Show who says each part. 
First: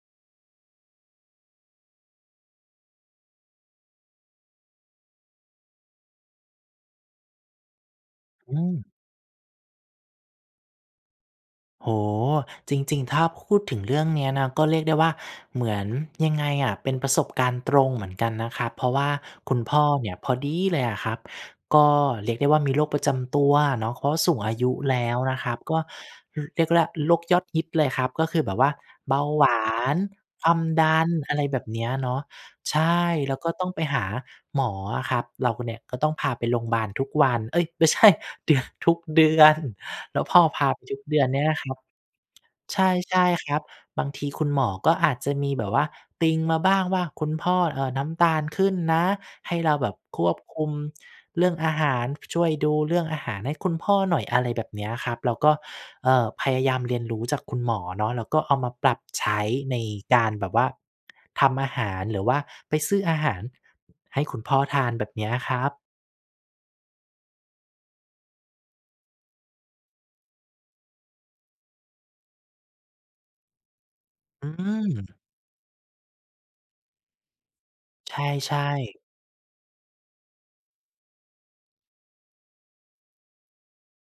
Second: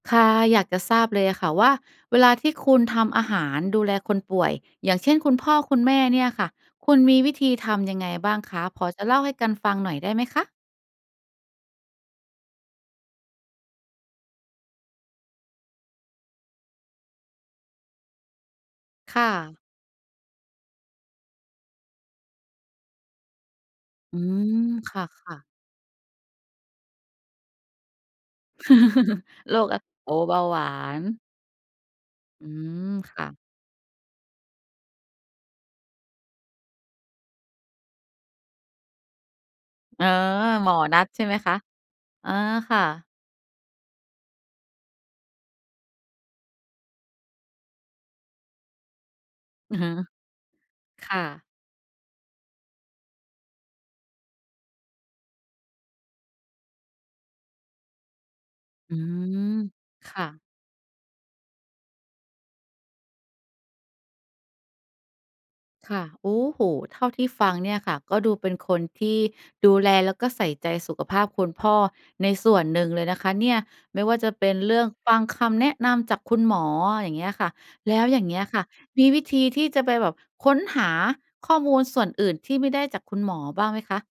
Speaker 1: ค่ะ อยากจะทราบเลยอะค่ะว่า เวลาที่คุณทำอาหารดูแลคนป่วย อย่างเช่น คุณพ่อคุณแม่เนี่ยค่ะ คุณมีวิธีทำยังไงบ้าง
Speaker 2: อ
Speaker 1: ค
Speaker 2: ื
Speaker 1: ะ พ
Speaker 2: ม
Speaker 1: อจะเล่าให้กันฟังหน่อยได้ไหมคะ?
Speaker 2: โอ้โฮ จริง ๆ ถ้าพูดถึงเรื่องเนี้ยนะ ก็เรียกได้ว่าเหมือน ยังไงอะ เป็นประสบการณ์ตรงเหมือนกันนะครับ เพราะว่า
Speaker 1: ค่
Speaker 2: ค
Speaker 1: ะ
Speaker 2: ุณพ่อเนี่ย พอดีเลยอะครับ ก็เรียกได้ว่ามีโรคประจำตัวเนาะ เพราะ
Speaker 1: อื
Speaker 2: สูงอาย
Speaker 1: ม
Speaker 2: ุ
Speaker 1: ค
Speaker 2: แล
Speaker 1: ่
Speaker 2: ้วน
Speaker 1: ะ
Speaker 2: ะ
Speaker 1: ๆ
Speaker 2: ครับ ก็ อ เรียกล่ะโรคยอดฮิตเลยครับ ก็คือแบบว่าเบาหว
Speaker 1: โร
Speaker 2: า
Speaker 1: คอะ
Speaker 2: น
Speaker 1: โอ้ เบา
Speaker 2: ควา
Speaker 1: หว
Speaker 2: ม
Speaker 1: า
Speaker 2: ดัน
Speaker 1: น
Speaker 2: อะไรแบบเนี้ยเนาะ
Speaker 1: อื
Speaker 2: ใช
Speaker 1: ม
Speaker 2: ่
Speaker 1: ค่
Speaker 2: แ
Speaker 1: ะ
Speaker 2: ล้วก็ต้องไปหาหมออะครับ เราเนี่ยก็ต้องพาไปโรงบาลทุกวัน เอ๊ย! ไม่ใช่ เดือ ทุกเดือน
Speaker 1: เออ
Speaker 2: แล้วพอพ
Speaker 1: ห
Speaker 2: า
Speaker 1: มอ
Speaker 2: ไปท
Speaker 1: น
Speaker 2: ุ
Speaker 1: ั
Speaker 2: ก
Speaker 1: ด
Speaker 2: เด
Speaker 1: ใ
Speaker 2: ื
Speaker 1: ช่
Speaker 2: อน
Speaker 1: ไหม
Speaker 2: เนี่ย
Speaker 1: ค
Speaker 2: น
Speaker 1: ะ?
Speaker 2: ะครับ
Speaker 1: อ๋อ ค
Speaker 2: ใ
Speaker 1: ่ะ
Speaker 2: ช่ ๆ ครับ บางทีคุณหมอก็อาจจะมีแบบว่าติงมาบ้างว่า "คุณพ่อ เอ่อ น้ำตาลขึ้นนะ ให้เร
Speaker 1: อ
Speaker 2: า
Speaker 1: ือ
Speaker 2: แ
Speaker 1: ฮ
Speaker 2: บ
Speaker 1: ึ
Speaker 2: บควบคุม
Speaker 1: ค่
Speaker 2: เ
Speaker 1: ะ
Speaker 2: รื่องอาหาร ช ช่วยดูเรื่องอาหารให้คุณพ่อหน่อย" อะไรแบบนี้ครับ เราก็ เอ่อ พยายามเรียนรู้จากคุณหมอเนาะ แล้วก็เอามาปร
Speaker 1: อื
Speaker 2: ับใช
Speaker 1: ม
Speaker 2: ้ใน
Speaker 1: ค
Speaker 2: ก
Speaker 1: ่
Speaker 2: า
Speaker 1: ะ
Speaker 2: รแบบว่าทำอาหาร หรือว่าไปซื้ออาหารให้คุณพ่อทาน แบบเนี้ยอะครับ
Speaker 1: ค่ะ โอ้โฮ เท่าที่ฟังเนี่ยค่ะ ก็ดูเป็นคนที่ดูแลแล้วก็ใส่ใจสุขภาพคุณพ่อในส่วนหนึ่งเลยนะคะเนี่ย ไม่ว่าจะเป
Speaker 2: อื
Speaker 1: ็นเรื่องฟ
Speaker 2: ม
Speaker 1: ังคำแนะนำจากคุณหมอ อย่างเงี้ยค่ะ แล้ว
Speaker 2: ใ
Speaker 1: อย่างเงี้ย
Speaker 2: ช
Speaker 1: ค
Speaker 2: ่
Speaker 1: ่ะ
Speaker 2: ๆ
Speaker 1: มีวิธีที่จะไปแบบค้นหาข้อมูลส่วนอื่นที่ไม่ได้จากคุณหมอบ้างไหมคะ?